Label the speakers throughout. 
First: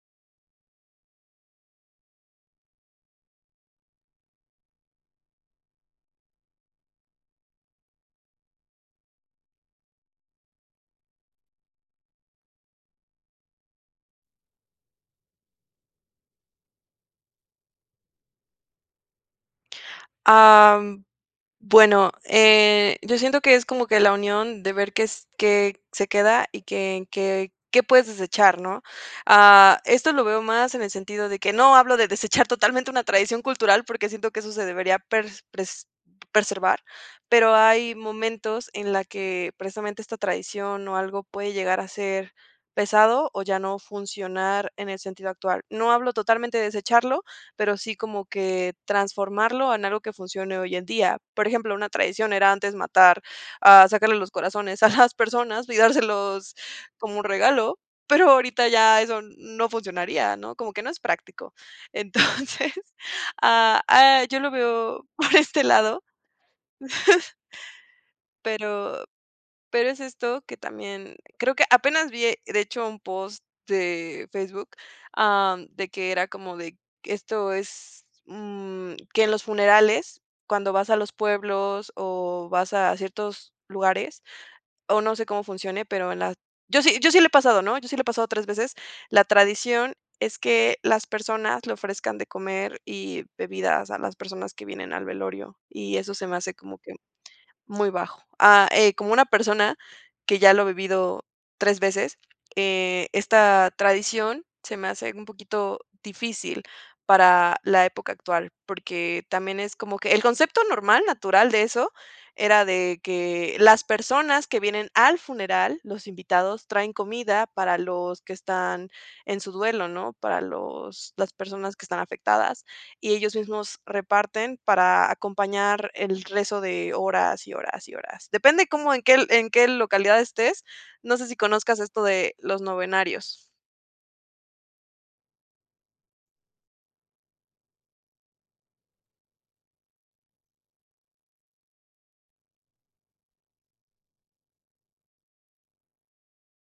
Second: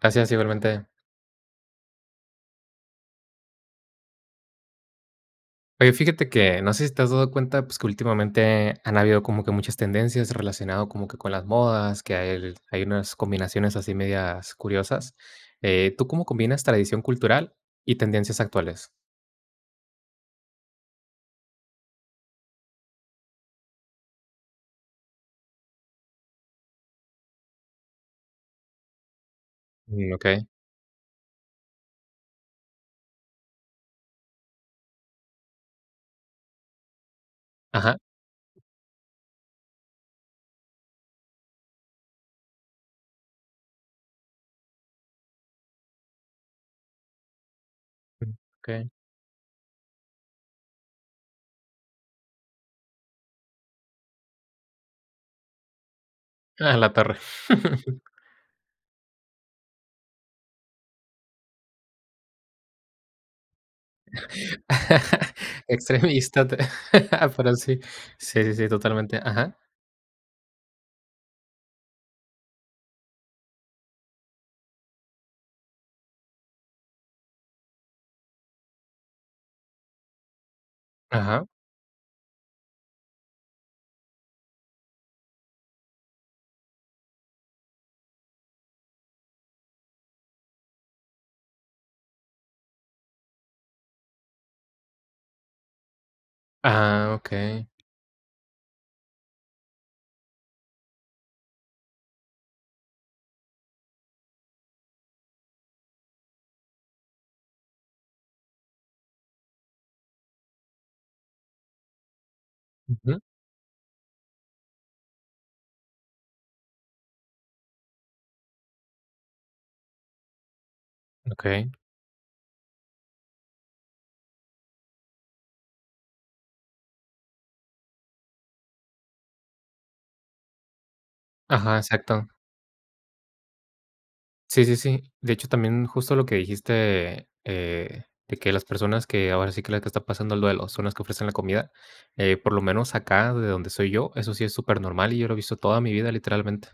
Speaker 1: Gracias, igualmente. Oye, fíjate que no sé si te has dado cuenta, pues, que últimamente han habido como que muchas tendencias relacionado como que con las modas, que hay hay unas combinaciones así medias curiosas. Eh, ¿tú cómo combinas tradición cultural y tendencias actuales?
Speaker 2: Am, bueno, eh, yo siento que es como que la unión de ver qué s qué se queda y qué en qué qué puedes desechar, ¿no? Ah, esto
Speaker 1: Mm,
Speaker 2: lo veo
Speaker 1: okey.
Speaker 2: más en el sentido de que no hablo de desechar totalmente una tradición cultural, porque siento que eso se debería pers pres preservar. Pero, hay
Speaker 1: Ajá.
Speaker 2: momentos en la que precisamente esta tradición o algo puede llegar a ser pesado o ya no funcionar en el sentido actual. No hablo totalmente de desecharlo, pero sí como que
Speaker 1: Okey.
Speaker 2: transformarlo en algo que funcione hoy en día. Por ejemplo, una tradición era antes matar, ah, sacarle los corazones a las personas y dárselos
Speaker 1: Ah, la perra.
Speaker 2: como regalo, pero ahorita ya eso no funcionaría, ¿no?, como que no es práctico. Entonces, ah, ah, yo lo veo por este lado.
Speaker 1: Extremista, pero sí. Sí, sí, sí,
Speaker 2: Pero
Speaker 1: totalmente. Ajá.
Speaker 2: pero es esto que también, creo que apenas vi, de hecho, un post de Facebook, am, de que era como de esto es, mm que en los funerales, cuando vas a los
Speaker 1: Ajá.
Speaker 2: pueblos o vas a ciertos lugares, o no sé cómo funcione, pero en la yo sí, yo sí le he pasado, ¿no?, yo sí le he pasado 3 veces. La tradición es que las personas le ofrezcan de comer y bebidas a las personas que vienen al velorio, y eso se me hace como que
Speaker 1: Ah, okey.
Speaker 2: muy bajo. Ah, eh, como una persona que ya lo ha vivido 3 veces, eh, esta tradición se me hace un poquito difícil para la época actual. Porque también es como que el concepto normal natural de eso era de
Speaker 1: Ujú.
Speaker 2: que las personas que vienen al funeral, los invitados, traen comida para los que están en su duelo, ¿no?, para los las
Speaker 1: Okey.
Speaker 2: personas que están afectadas y ellos mismos reparten para acompañar el rezo de horas y horas y horas. Depende como en qué en qué localidad estés. No sé si
Speaker 1: Ajá,
Speaker 2: conozcas esto
Speaker 1: exacto.
Speaker 2: de los novenarios.
Speaker 1: Sí, sí, sí. De hecho, también justo lo que dijiste, eh, de que las personas que ahora sí que las que están pasando el duelo son las que ofrecen la comida, eh, por lo menos acá, de donde soy yo, eso sí es supernormal y yo lo he visto toda mi vida, literalmente.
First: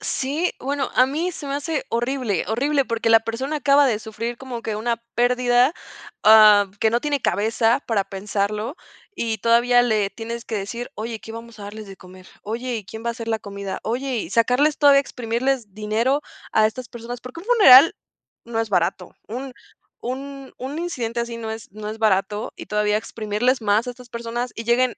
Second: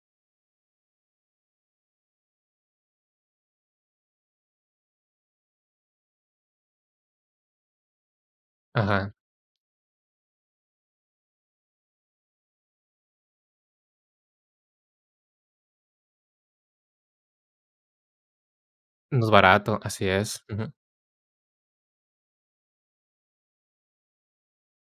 Speaker 2: Sí, bueno, a mí se me hace horrible, horrible, porque la persona acaba de sufrir como que una pérdida, ah, que no tiene cabeza para pensarlo,
Speaker 1: Ajá.
Speaker 2: y todavía le tienes que decir: "Oye, ¿qué vamos a darles de comer? Oye, ¿y quién va a hacer la comida? Oye". Y sacarles todavía exprimirles dinero a estas personas, porque un funeral no es barato,
Speaker 1: No es
Speaker 2: un
Speaker 1: barato, así es.
Speaker 2: un
Speaker 1: Ujú.
Speaker 2: un incidente así no es no es barato, y todavía exprimirles más a estas personas y lleguen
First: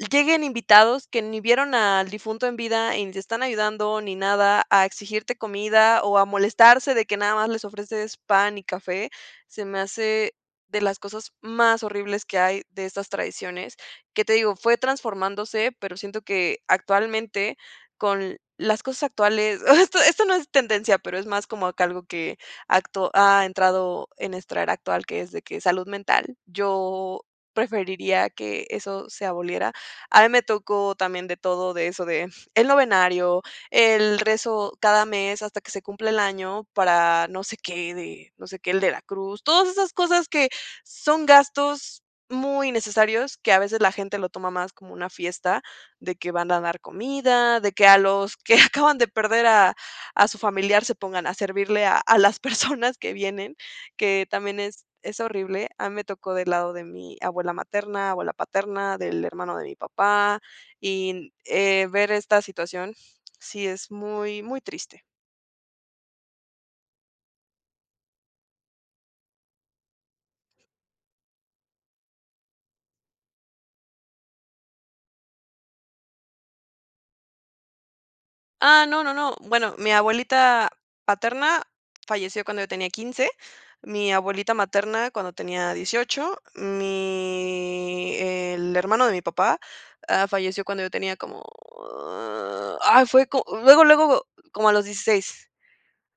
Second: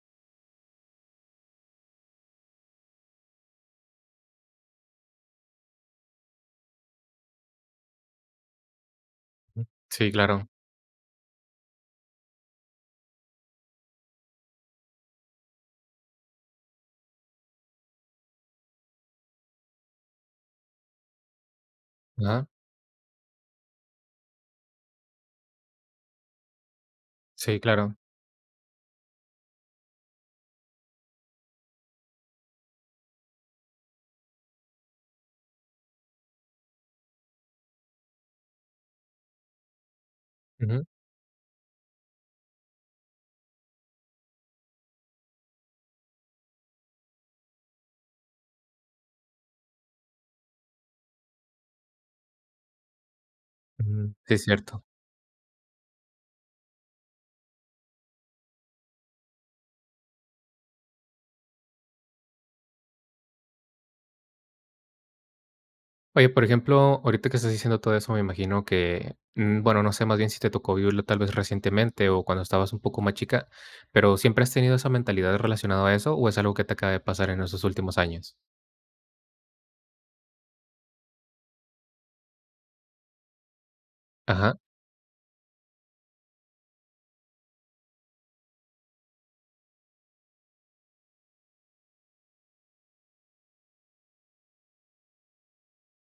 Speaker 2: y lleguen invitados que ni vieron al difunto en vida y ni te están ayudando ni nada, a exigirte comida o a molestarse de que nada más les ofreces pan y café, se me
Speaker 1: Sí,
Speaker 2: hace
Speaker 1: claro.
Speaker 2: de las cosas más horribles que hay de estas tradiciones, que te digo, fue transformándose, pero siento que actualmente con las cosas actuales ah, esto esto no es tendencia, pero es más como acá algo que
Speaker 1: Ajá.
Speaker 2: a acto ha entrado en esta era actual, que es de que es salud mental. Yo
Speaker 1: Sí, claro.
Speaker 2: preferiría que eso se aboliera. A mí me tocó también de todo, de eso de el novenario, el rezo cada mes hasta que se cumpla el año para no sé qué, de no sé qué, el de la cruz, todas esas cosas que
Speaker 1: Ujú.
Speaker 2: son gastos muy innecesarios, que a veces la gente lo toma más como una fiesta, de que van a dar comida, de que a los que acaban de perder a a su familiar se pongan a servirle a a las personas que vienen,
Speaker 1: Ujú,
Speaker 2: que
Speaker 1: sí, es
Speaker 2: también es
Speaker 1: cierto.
Speaker 2: es horrible. A mí me tocó del lado de mi abuela materna, abuela paterna, del hermano de mi papá, y n eh, ver esta situación sí es muy muy triste.
Speaker 1: Oye, por ejemplo, ahorita que estás diciendo todo eso, me imagino que, mm, bueno, no sé más bien si te tocó vivirlo tal vez recientemente o cuando estabas un poco más chica pero, ¿siempre has tenido esa mentalidad relacionado a eso o es algo que te acaba de pasar en esos últimos años?
Speaker 2: Ah, no, no, no, bueno, mi abuelita paterna falleció cuando yo tenía 15, mi abuelita
Speaker 1: Ajá.
Speaker 2: materna cuando tenía 18, mi el hermano de mi papá, ah, falleció cuando yo tenía como, ah, fue co luego luego como a los 16.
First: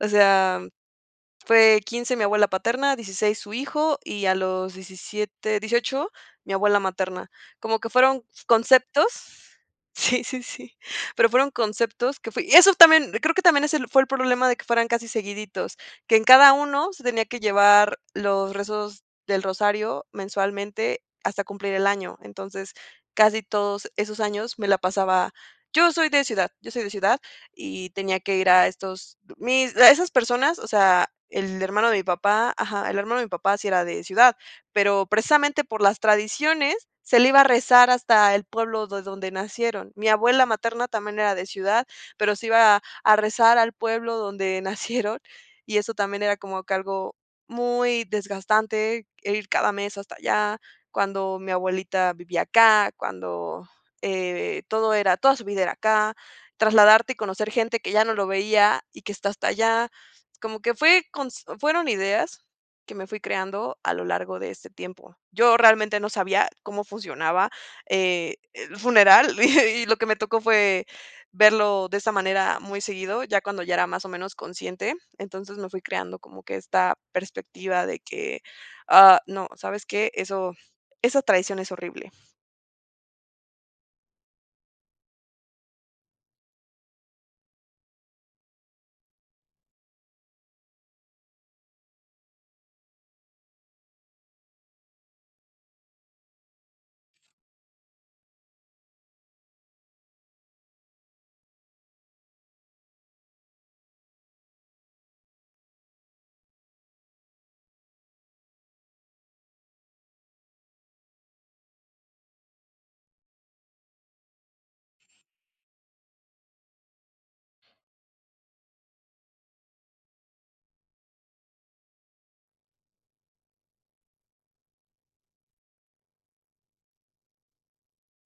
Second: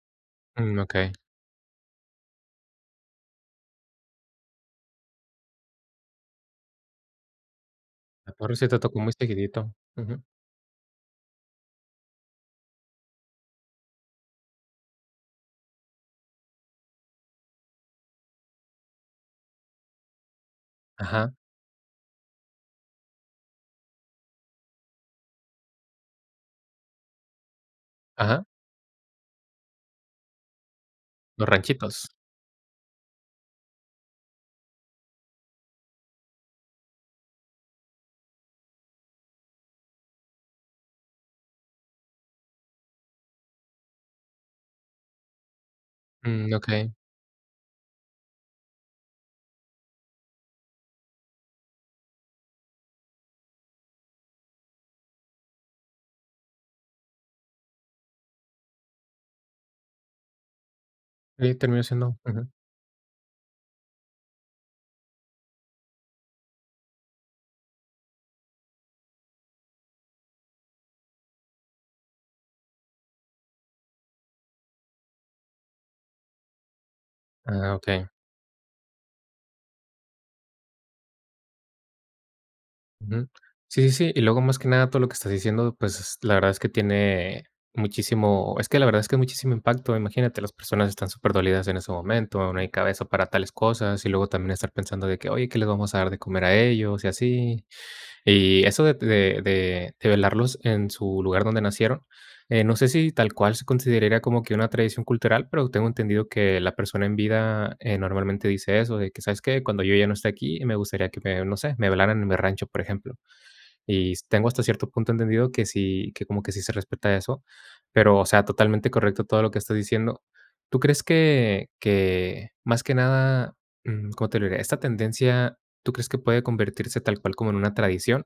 Speaker 2: O sea,
Speaker 1: Mm, okey.
Speaker 2: fue 15 mi abuela paterna, 16 su hijo, y a los 17 18 mi abuela materna. Como que fueron
Speaker 1: A torre sí te toco muy
Speaker 2: conceptos
Speaker 1: seguidito. Ujú.
Speaker 2: Sí, sí, sí. Pero fueron conceptos que fui Y eso también, creo que también es el fue el problema de que fueran casi seguiditos, que en cada uno se tenía que llevar los rezos del rosario mensualmente
Speaker 1: Ajá.
Speaker 2: hasta cumplir el año. Entonces, casi todos esos años me la pasaba Yo soy de ciudad, yo soy de ciudad y tenía que
Speaker 1: Ajá.
Speaker 2: ir a estos mis la esas personas, o sea,
Speaker 1: Los
Speaker 2: el hermano de mi
Speaker 1: ranchitos.
Speaker 2: papá. Ajá. El hermano de mi papá sí era de ciudad, pero precisamente por las tradiciones se le iba a rezar hasta el pueblo de donde nacieron. Mi abuela materna también era de ciudad, pero se iba a rezar al pueblo donde nacieron, y eso también era
Speaker 1: Mm,
Speaker 2: como que
Speaker 1: okey.
Speaker 2: algo muy desgastante, el ir cada mes hasta allá, cuando mi abuelita vivía acá, cuando, eh, todo era, toda su vida era acá, trasladarte y conocer gente que ya no lo veía y que está hasta allá, como que fue cons
Speaker 1: Y terminó
Speaker 2: fueron
Speaker 1: siendo
Speaker 2: ideas
Speaker 1: Ujú.
Speaker 2: que me fui creando a lo largo de este tiempo. Yo realmente no sabía cómo funcionaba, eh, el funeral, y lo que me tocó fue verlo de esa manera muy seguido, ya cuando ya era más o menos consciente. Entonces, me fui creando como que esta
Speaker 1: Ah,
Speaker 2: perspectiva de
Speaker 1: okey.
Speaker 2: que: "Ah, no ¿sabes qué? Eso esa tradición es horrible".
Speaker 1: Ujú. Sí, sí, sí, y luego, más que nada, todo lo que estás diciendo, pues, la verdad es que tiene muchísimo, es que la verdad es que es muchísimo impacto, imagínate, las personas están superdolidas en ese momento, no hay cabeza para tales cosas, y luego también estar pensando de que, oye, ¿qué les vamos a dar de comer a ellos? Y así. Y eso de de de de velarlos en su lugar donde nacieron. Eh, no sé si tal cual se consideraría como que una tradición cultural, pero tengo entendido que la persona en vida, eh, normalmente dice eso, de que: "¿Sabes qué? Cuando yo ya no esté aquí, me gustaría que me no sé, me velaran en el rancho", por ejemplo. Y tengo hasta cierto punto entendido que sí, que como que sí se respeta eso, pero o sea totalmente correcto todo lo que estás diciendo. ¿Tú crees que que más que nada?, mm, ¿cómo te lo diré? Esta tendencia, ¿tú crees que puede convertirse tal cual como en una tradición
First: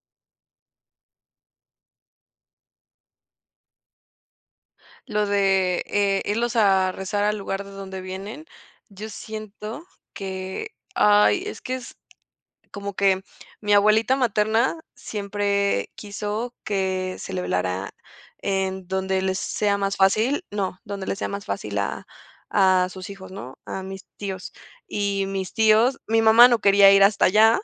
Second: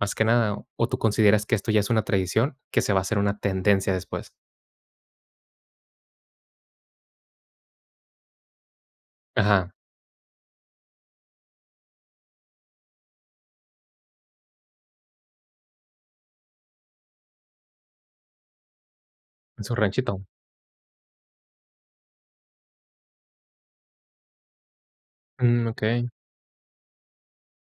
Speaker 1: más que nada? ¿O tú consideras que esto ya es una tradición, que se va a hacer una tendencia después?
Speaker 2: Lo de, eh, irlos a rezar al lugar de donde vienen, yo
Speaker 1: Ajá.
Speaker 2: siento que, ay, es que es como que mi abuelita materna siempre quiso que se le velara en donde les
Speaker 1: En su
Speaker 2: sea más
Speaker 1: ranchito.
Speaker 2: fácil, no, donde les sea más fácil a a sus hijos ¿no? A mis tíos. Y mis
Speaker 1: Mm,
Speaker 2: tíos,
Speaker 1: okey.
Speaker 2: mi mamá no quería ir hasta allá,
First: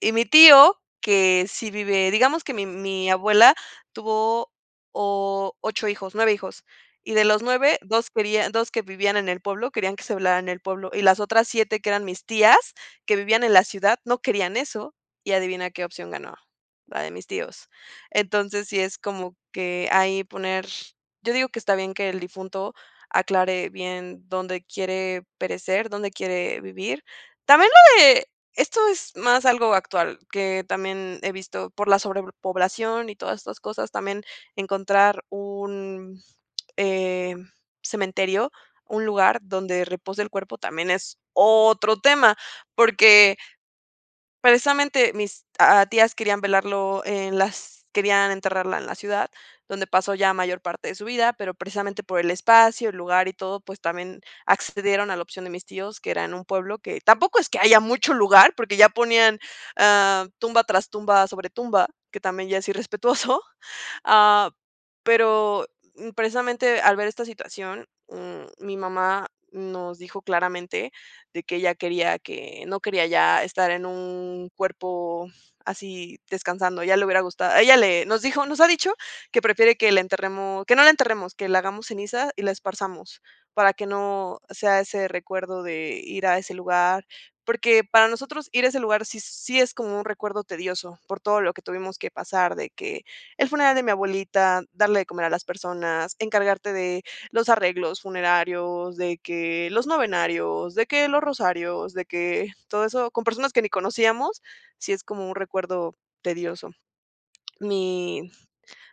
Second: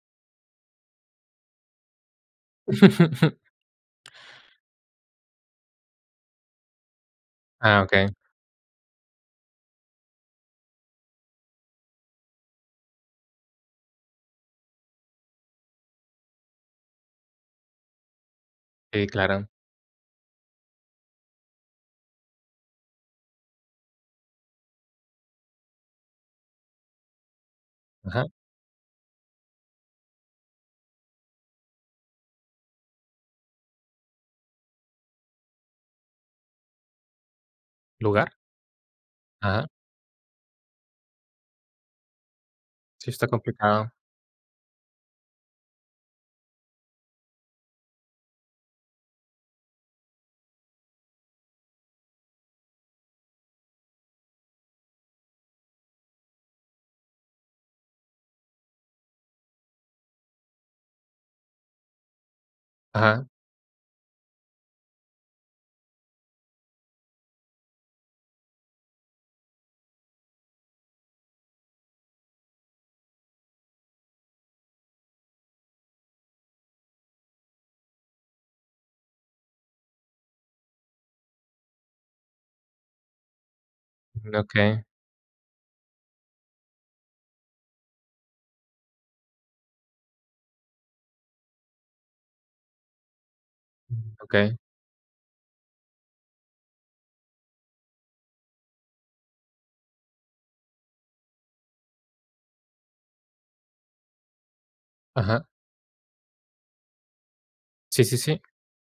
Speaker 2: y mi tío, que sí vive, digamos que mi mi abuela tuvo 8 hijos, 9 hijos, y de los 9,
Speaker 1: Ah, okey.
Speaker 2: 2 querían 2 que vivían en el pueblo, querían que se velara en el pueblo, y las otras 7 que eran mis tías, que vivían en la ciudad, no querían eso, y adivina qué opción ganó, la de mis tíos. Entonces, sí es
Speaker 1: Sí,
Speaker 2: como
Speaker 1: claro.
Speaker 2: que ahí poner, yo digo que está bien que el difunto aclare bien dónde quiere perecer, dónde quiere vivir. También lo de,
Speaker 1: Ajá.
Speaker 2: esto es más algo actual, que también he visto por la sobrepoblación y todas estas cosas, también encontrar un, eh,
Speaker 1: ¿Lugar?
Speaker 2: cementerio, un lugar
Speaker 1: Ajá.
Speaker 2: donde repose el cuerpo, también es otro tema,
Speaker 1: Sí, está
Speaker 2: porque
Speaker 1: complicado.
Speaker 2: precisamente mis ah, tías querían velarlo en las querían enterrarla en la ciudad, donde pasó ya mayor parte de su vida, pero precisamente por el espacio, el lugar y todo, pues también accedieron a la opción de mis tíos, que era en un pueblo que tampoco es que haya mucho lugar, porque ya ponían, eh, tumba tras tumba sobre tumba, que también ya es
Speaker 1: Ajá.
Speaker 2: irrespetuoso. Ah, pero precisamente al ver esta situación, mm, mi mamá nos dijo claramente de que ella quería que no quería ya estar en un cuerpo así descansando, a ella le hubiera gustado ella le nos dijo nos ha dicho que prefiere que la enterremos, que no la enterremos, que la hagamos ceniza y la esparzamos para que
Speaker 1: Mm,
Speaker 2: no sea
Speaker 1: okey.
Speaker 2: ese recuerdo de ir a ese lugar. Porque para nosotros ir a ese lugar sí sí es como un recuerdo tedioso, por todo lo que tuvimos que pasar, de que el funeral de mi
Speaker 1: Mm, okey.
Speaker 2: abuelita, darle de comer a las personas, encargarte de los arreglos funerarios, de que los novenarios, de que los rosarios, de que todo eso, con personas que ni conocíamos, sí es como un
Speaker 1: Ajá.
Speaker 2: recuerdo tedioso.
Speaker 1: Sí, sí,
Speaker 2: Mi,
Speaker 1: sí.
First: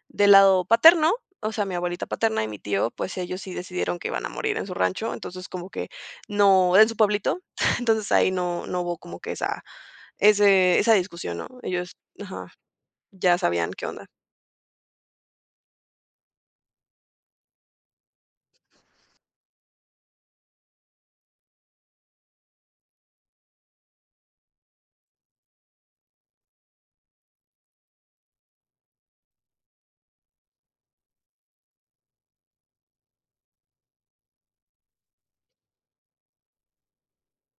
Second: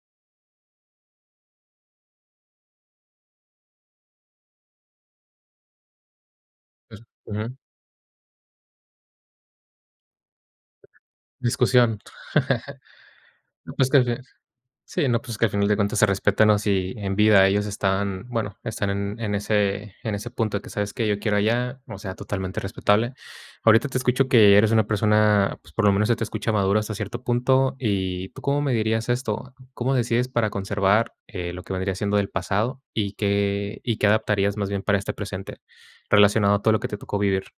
Speaker 2: del lado paterno, o sea, mi abuelita paterna y mi tío, pues, ellos sí decidieron que iban a morir en su rancho. Entonces, como que no, en su
Speaker 1: Mm,
Speaker 2: pueblito.
Speaker 1: ujú.
Speaker 2: Entonces, ahí no no hubo como que esa ese esa discusión, ¿no? Ellos
Speaker 1: Discusión.
Speaker 2: ajá, ya sabían
Speaker 1: No,
Speaker 2: qué
Speaker 1: pues
Speaker 2: onda.
Speaker 1: [unintelligible] Sí, no, pues que al final de cuentas se respeta, ¿no? Si en vida ellos están, bueno, están en en ese en ese punto de que, ¿sabes qué?, yo quiero allá, o sea, totalmente respetable. Ahorita te escucho que eres una persona, pues, por lo menos se te escucha madura hasta cierto punto y, ¿tú cómo medirías esto? ¿Cómo decides para conservar lo que vendría siendo del pasado? ¿Y qué y qué adaptarías más bien para este presente, relacionado a todo lo que te tocó vivir?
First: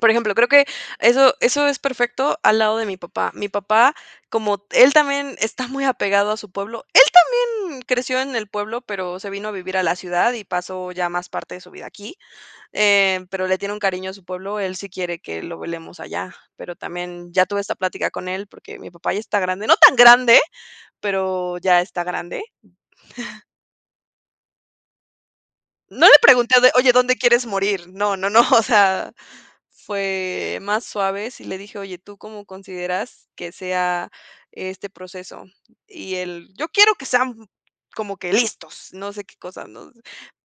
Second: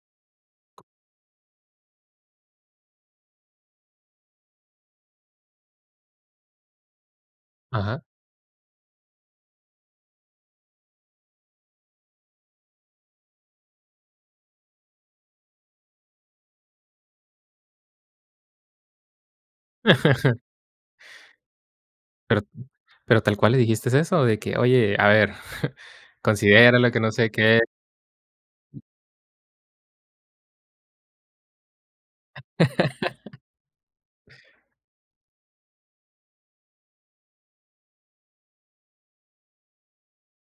Speaker 2: Por ejemplo, creo que eso eso es perfecto al lado de mi papá. Mi papá, como él también está muy apegado a su pueblo, él también
Speaker 1: Ajá.
Speaker 2: creció en el pueblo, pero se vino a vivir a la ciudad y pasó ya más parte de su vida aquí, eh, pero le tiene un cariño a su pueblo, él sí quiere que lo velemos allá. Pero también ya tuve esta plática con él porque mi papá ya está grande, no tan grande, pero ya está grande.
Speaker 1: ¿Pero pero tal cual le dijiste eso?, de que oye, a ver,
Speaker 2: No le pregunté de:
Speaker 1: considéralo
Speaker 2: "Oye,
Speaker 1: que no
Speaker 2: ¿dónde
Speaker 1: sé
Speaker 2: quieres
Speaker 1: qué.
Speaker 2: morir?". No, no, no, o sea, fue más suave, sí le dije: "Oye, ¿tú cómo consideras que sea este proceso?". Y él: "Yo quiero que sean como que listos, no sé qué cosas", ¿no?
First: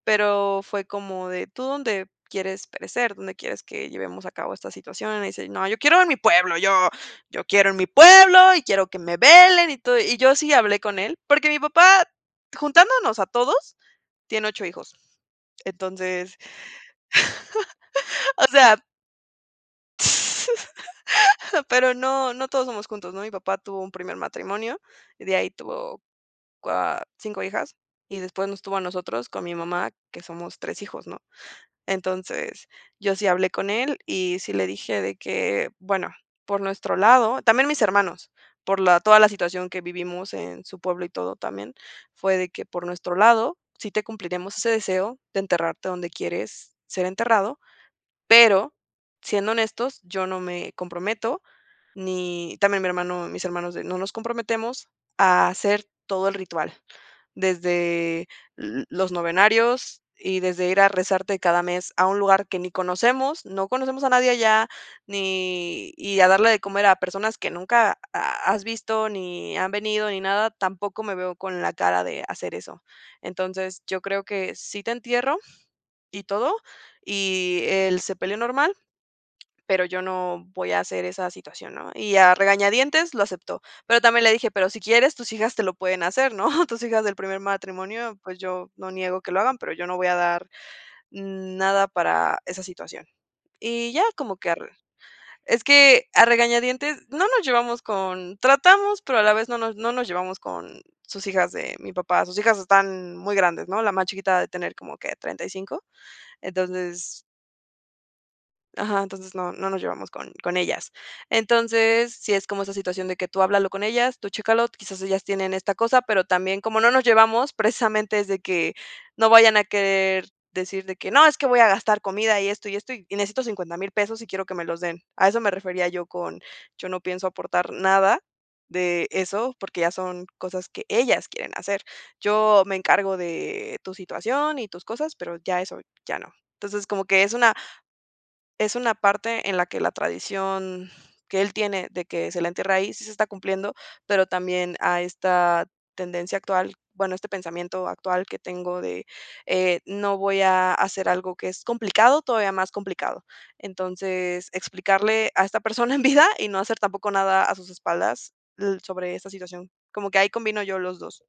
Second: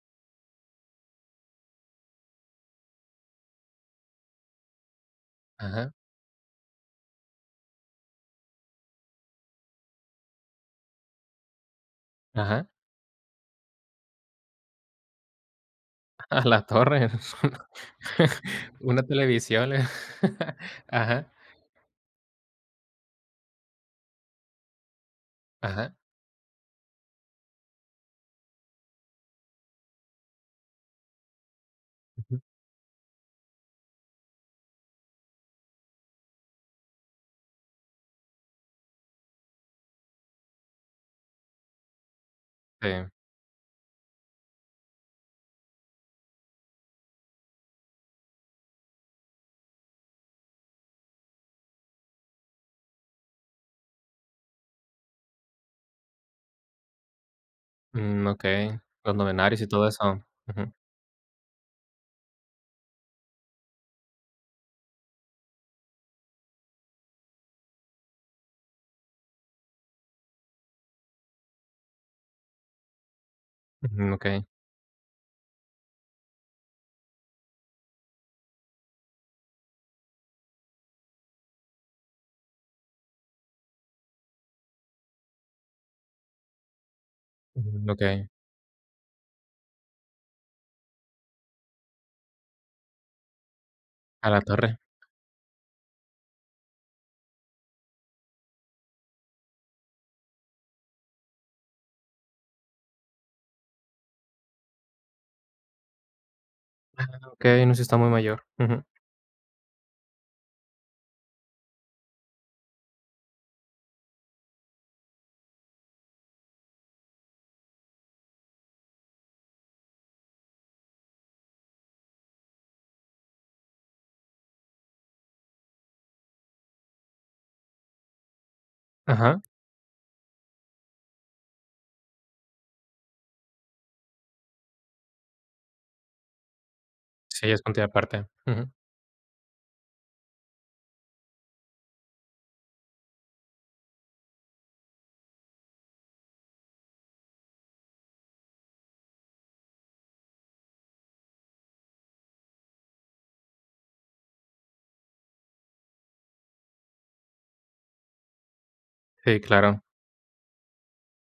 Speaker 2: Pero fue como de: "¿Tú dónde quieres perecer? ¿Dónde quieres que llevemos a cabo esta situación?". Y me dice: "No, yo
Speaker 1: Ajá.
Speaker 2: quiero en mi pueblo, yo yo quiero en mi pueblo, y quiero que me velen y todo". Y yo sí hablé con él, porque mi papá
Speaker 1: Ajá.
Speaker 2: juntándonos a todos, tiene 8 hijos. Entonces,
Speaker 1: ¡A la torre!
Speaker 2: o sea
Speaker 1: Una televisión le ajá.
Speaker 2: Pero no, no todos somos juntos, ¿no? Mi papá tuvo un primer matrimonio y de ahí
Speaker 1: Ajá.
Speaker 2: tuvo cua 5 hijas, y después nos tuvo a nosotros con mi mamá, que somos 3 hijos, ¿no?
Speaker 1: Ujú.
Speaker 2: Entonces, yo sí hablé con él y sí le dije de que: "Bueno, por nuestro lado" También mis hermanos, por la toda la situación que vivimos en su pueblo y todo también, fue de que: "Por
Speaker 1: Sí.
Speaker 2: nuestro lado, sí te cumpliriamos ese deseo de enterrarte donde quieres ser enterrado, pero siendo honestos, yo no me comprometo ni también mi hermano mis hermanos de no nos comprometemos a hacer todo el ritual.
Speaker 1: Mm,
Speaker 2: Desde
Speaker 1: okey.
Speaker 2: l los
Speaker 1: Los novenarios y todo
Speaker 2: novenarios
Speaker 1: eso
Speaker 2: y desde
Speaker 1: ujú.
Speaker 2: ir a rezarte cada mes a un lugar que ni conocemos, no conocemos a nadie allá, ni y a darle de comer a personas que nunca ha has visto ni han venido ni nada, tampoco me veo con la cara de hacer eso". "Entonces, yo
Speaker 1: Ujú,
Speaker 2: creo
Speaker 1: okey.
Speaker 2: que sí te entierro y todo, y el sepelio normal, pero yo no voy a hacer esa situación", ¿no? Y a regañadientes lo aceptó. Pero también le dije: "Pero si quieres, tus hijas te lo pueden hacer, ¿no?, tus hijas del primer matrimonio,
Speaker 1: Okey.
Speaker 2: pues yo no niego que lo hagan, pero yo no voy a dar nada para esa situación". Y ya
Speaker 1: A
Speaker 2: como
Speaker 1: la
Speaker 2: que
Speaker 1: torre.
Speaker 2: ar es que, a regañadientes no nos llevamos con tratamos, pero a la vez no nos no nos llevamos con sus hijas de mi papá. Sus hijas están muy grandes, ¿no?, la más chiquita ha de tener como que 35.
Speaker 1: Ah
Speaker 2: Entonces
Speaker 1: okey, no sí está muy mayor. Ujú.
Speaker 2: Ajá, entonces no, no nos llevamos con con ellas. Entonces, sí es como esa situación de que tú háblalo con ellas, tú chécalo, quizás ellas tienen esta cosa, pero también como no nos llevamos, precisamente es de que no vayan a querer decir de que: "No, es que voy a gastar comida y esto, y esto y necesito $50000 pesos y quiero que me los den". A eso me refería yo con: "Yo no pienso aportar nada de
Speaker 1: Ajá.
Speaker 2: eso, porque ya son cosas que ellas quieren hacer. Yo me encargo de tu situación y tus cosas, pero ya eso ya no". Entonces, como que es
Speaker 1: Sí,
Speaker 2: una
Speaker 1: es punto y aparte, ujú.
Speaker 2: es una parte en la que la tradición que él tiene de que se le entierre ahí sí se está cumpliendo, pero también a esta tendencia actual, bueno, este pensamiento actual que tengo de eh, no voy a hacer algo que es complicado, todavía más complicado. Entonces, explicarle a esta persona en vida y no hacer tampoco nada a sus espaldas l sobre esa
Speaker 1: Sí
Speaker 2: situación,
Speaker 1: claro.
Speaker 2: como que ahí combino yo los 2.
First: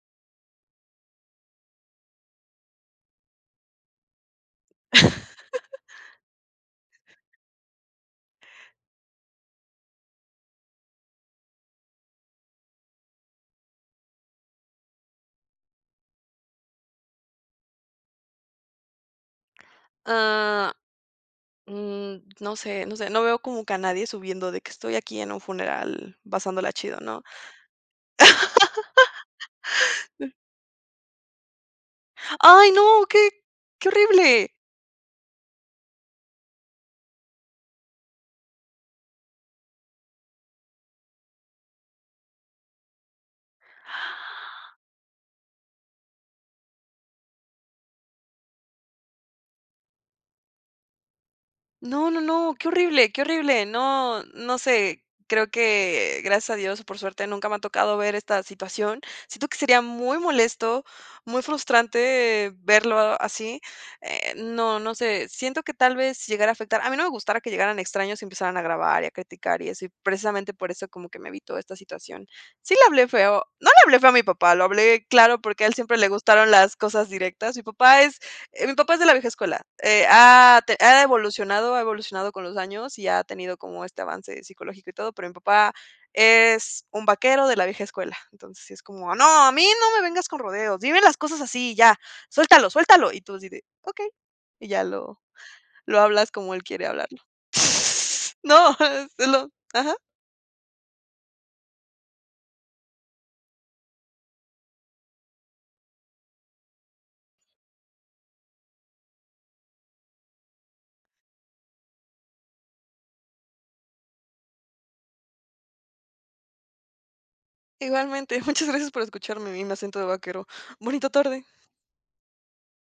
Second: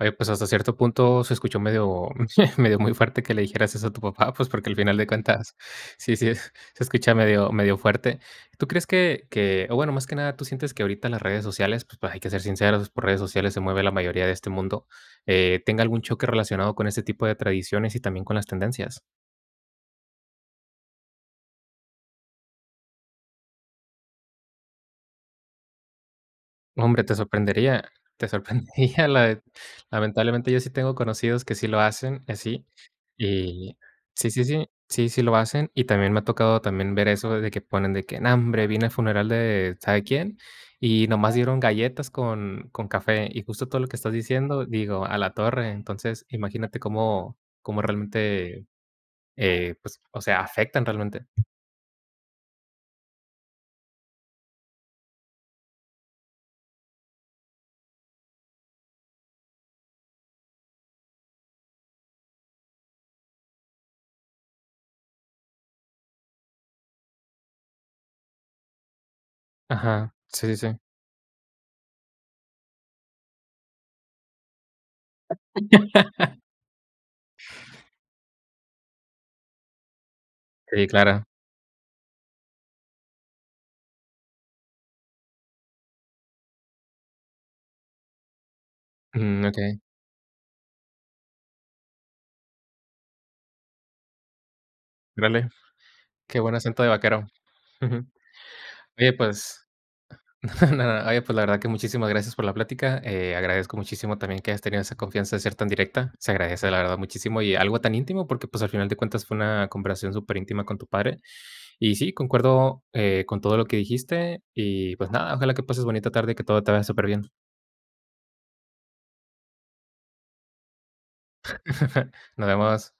Speaker 1: Oye, pues hasta cierto punto se escuchó medio, medio muy fuerte que le dijeras eso a tu papá, pues porque al final de cuentas sí, sí es se escucha medio, medio fuerte. ¿Tú crees que, que, o bueno, más que nada, tú sientes que ahorita las redes sociales, pues hay que ser sinceros, por redes sociales se mueve la mayoría de este mundo, eh, tenga algún choque relacionado con ese tipo de tradiciones y también con las tendencias?
Speaker 2: Ah, mm, no sé, no sé, no veo como que nadie subiendo de que estoy aquí en un funeral pasándola
Speaker 1: No
Speaker 2: chido,
Speaker 1: hombre, te
Speaker 2: ¿no?
Speaker 1: sorprendería, te sorprendería la de lamentablemente, yo sí tengo conocidos que sí lo hacen, así,
Speaker 2: ¡Ay no! ¡Qué
Speaker 1: y
Speaker 2: qué
Speaker 1: sí, sí,
Speaker 2: horrible!
Speaker 1: sí. Sí, sí lo hacen. Y también me ha tocado también ver eso de que ponen de que: "No, hombre, vine al funeral de sabe quién y nomás dieron galletas con, con café". Y justo todo lo que estás diciendo, digo: "A la torre". Entonces, imagínate cómo cómo realmente, eh, pues, o sea, afectan realmente.
Speaker 2: No, no, no, qué horrible, qué horrible. No, no sé, creo que gracias a Dios o por suerte, nunca me ha tocado ver esta situación. Siento que sería muy molesto, muy frustrante verlo así. Eh, no, no sé, siento que tal vez llegara a afectar, a mí no me gustara que llegaran extraños y empezaran a grabar y a criticar y eso,
Speaker 1: Ajá, sí,
Speaker 2: precisamente
Speaker 1: sí,
Speaker 2: por
Speaker 1: sí.
Speaker 2: eso como que me evito esta situación. Sí le hablé feo, no le hablé feo a mi papá, lo hablé claro porque a él siempre le gustaron las cosas directas. Mi papá es, eh, mi papá es de la vieja escuela. Eh, ha
Speaker 1: Sí,
Speaker 2: ha
Speaker 1: claro.
Speaker 2: evolucionado, ha evolucionado con los años y ha tenido como este avance psicológico y todo, pero mi papá es un vaquero de la vieja escuela. Entonces sí es como:
Speaker 1: Mm,
Speaker 2: "¡No, a mí
Speaker 1: okey.
Speaker 2: no me vengas con rodeos, dime las cosas así y ya, suéltalo, suéltalo!", y tú así de: "Okey", y ya lo,
Speaker 1: Órale,
Speaker 2: lo hablas
Speaker 1: qué
Speaker 2: como
Speaker 1: buen
Speaker 2: él
Speaker 1: acento
Speaker 2: quiere
Speaker 1: de
Speaker 2: hablarlo.
Speaker 1: vaquero. Ujú.
Speaker 2: No, es
Speaker 1: Oye,
Speaker 2: se lo
Speaker 1: pues
Speaker 2: ajá.
Speaker 1: no, nada. Oye, pues, la verdad que muchísimas gracias por la plática. Eh, agradezco muchísimo también que hayas tenido esa confianza de ser tan directa. Se agradece, la verdad, muchísimo. Y algo tan íntimo porque, pues, al final de cuentas fue una conversación superíntima con tu padre. Y sí, concuerdo con todo lo que dijiste y, pues, nada, ojalá que pases bonita tarde y que todo te vaya superbién.
Speaker 2: Igualmente, muchas gracias por escucharme y mi acento de vaquero. Bonita tarde.
Speaker 1: Nos vemos.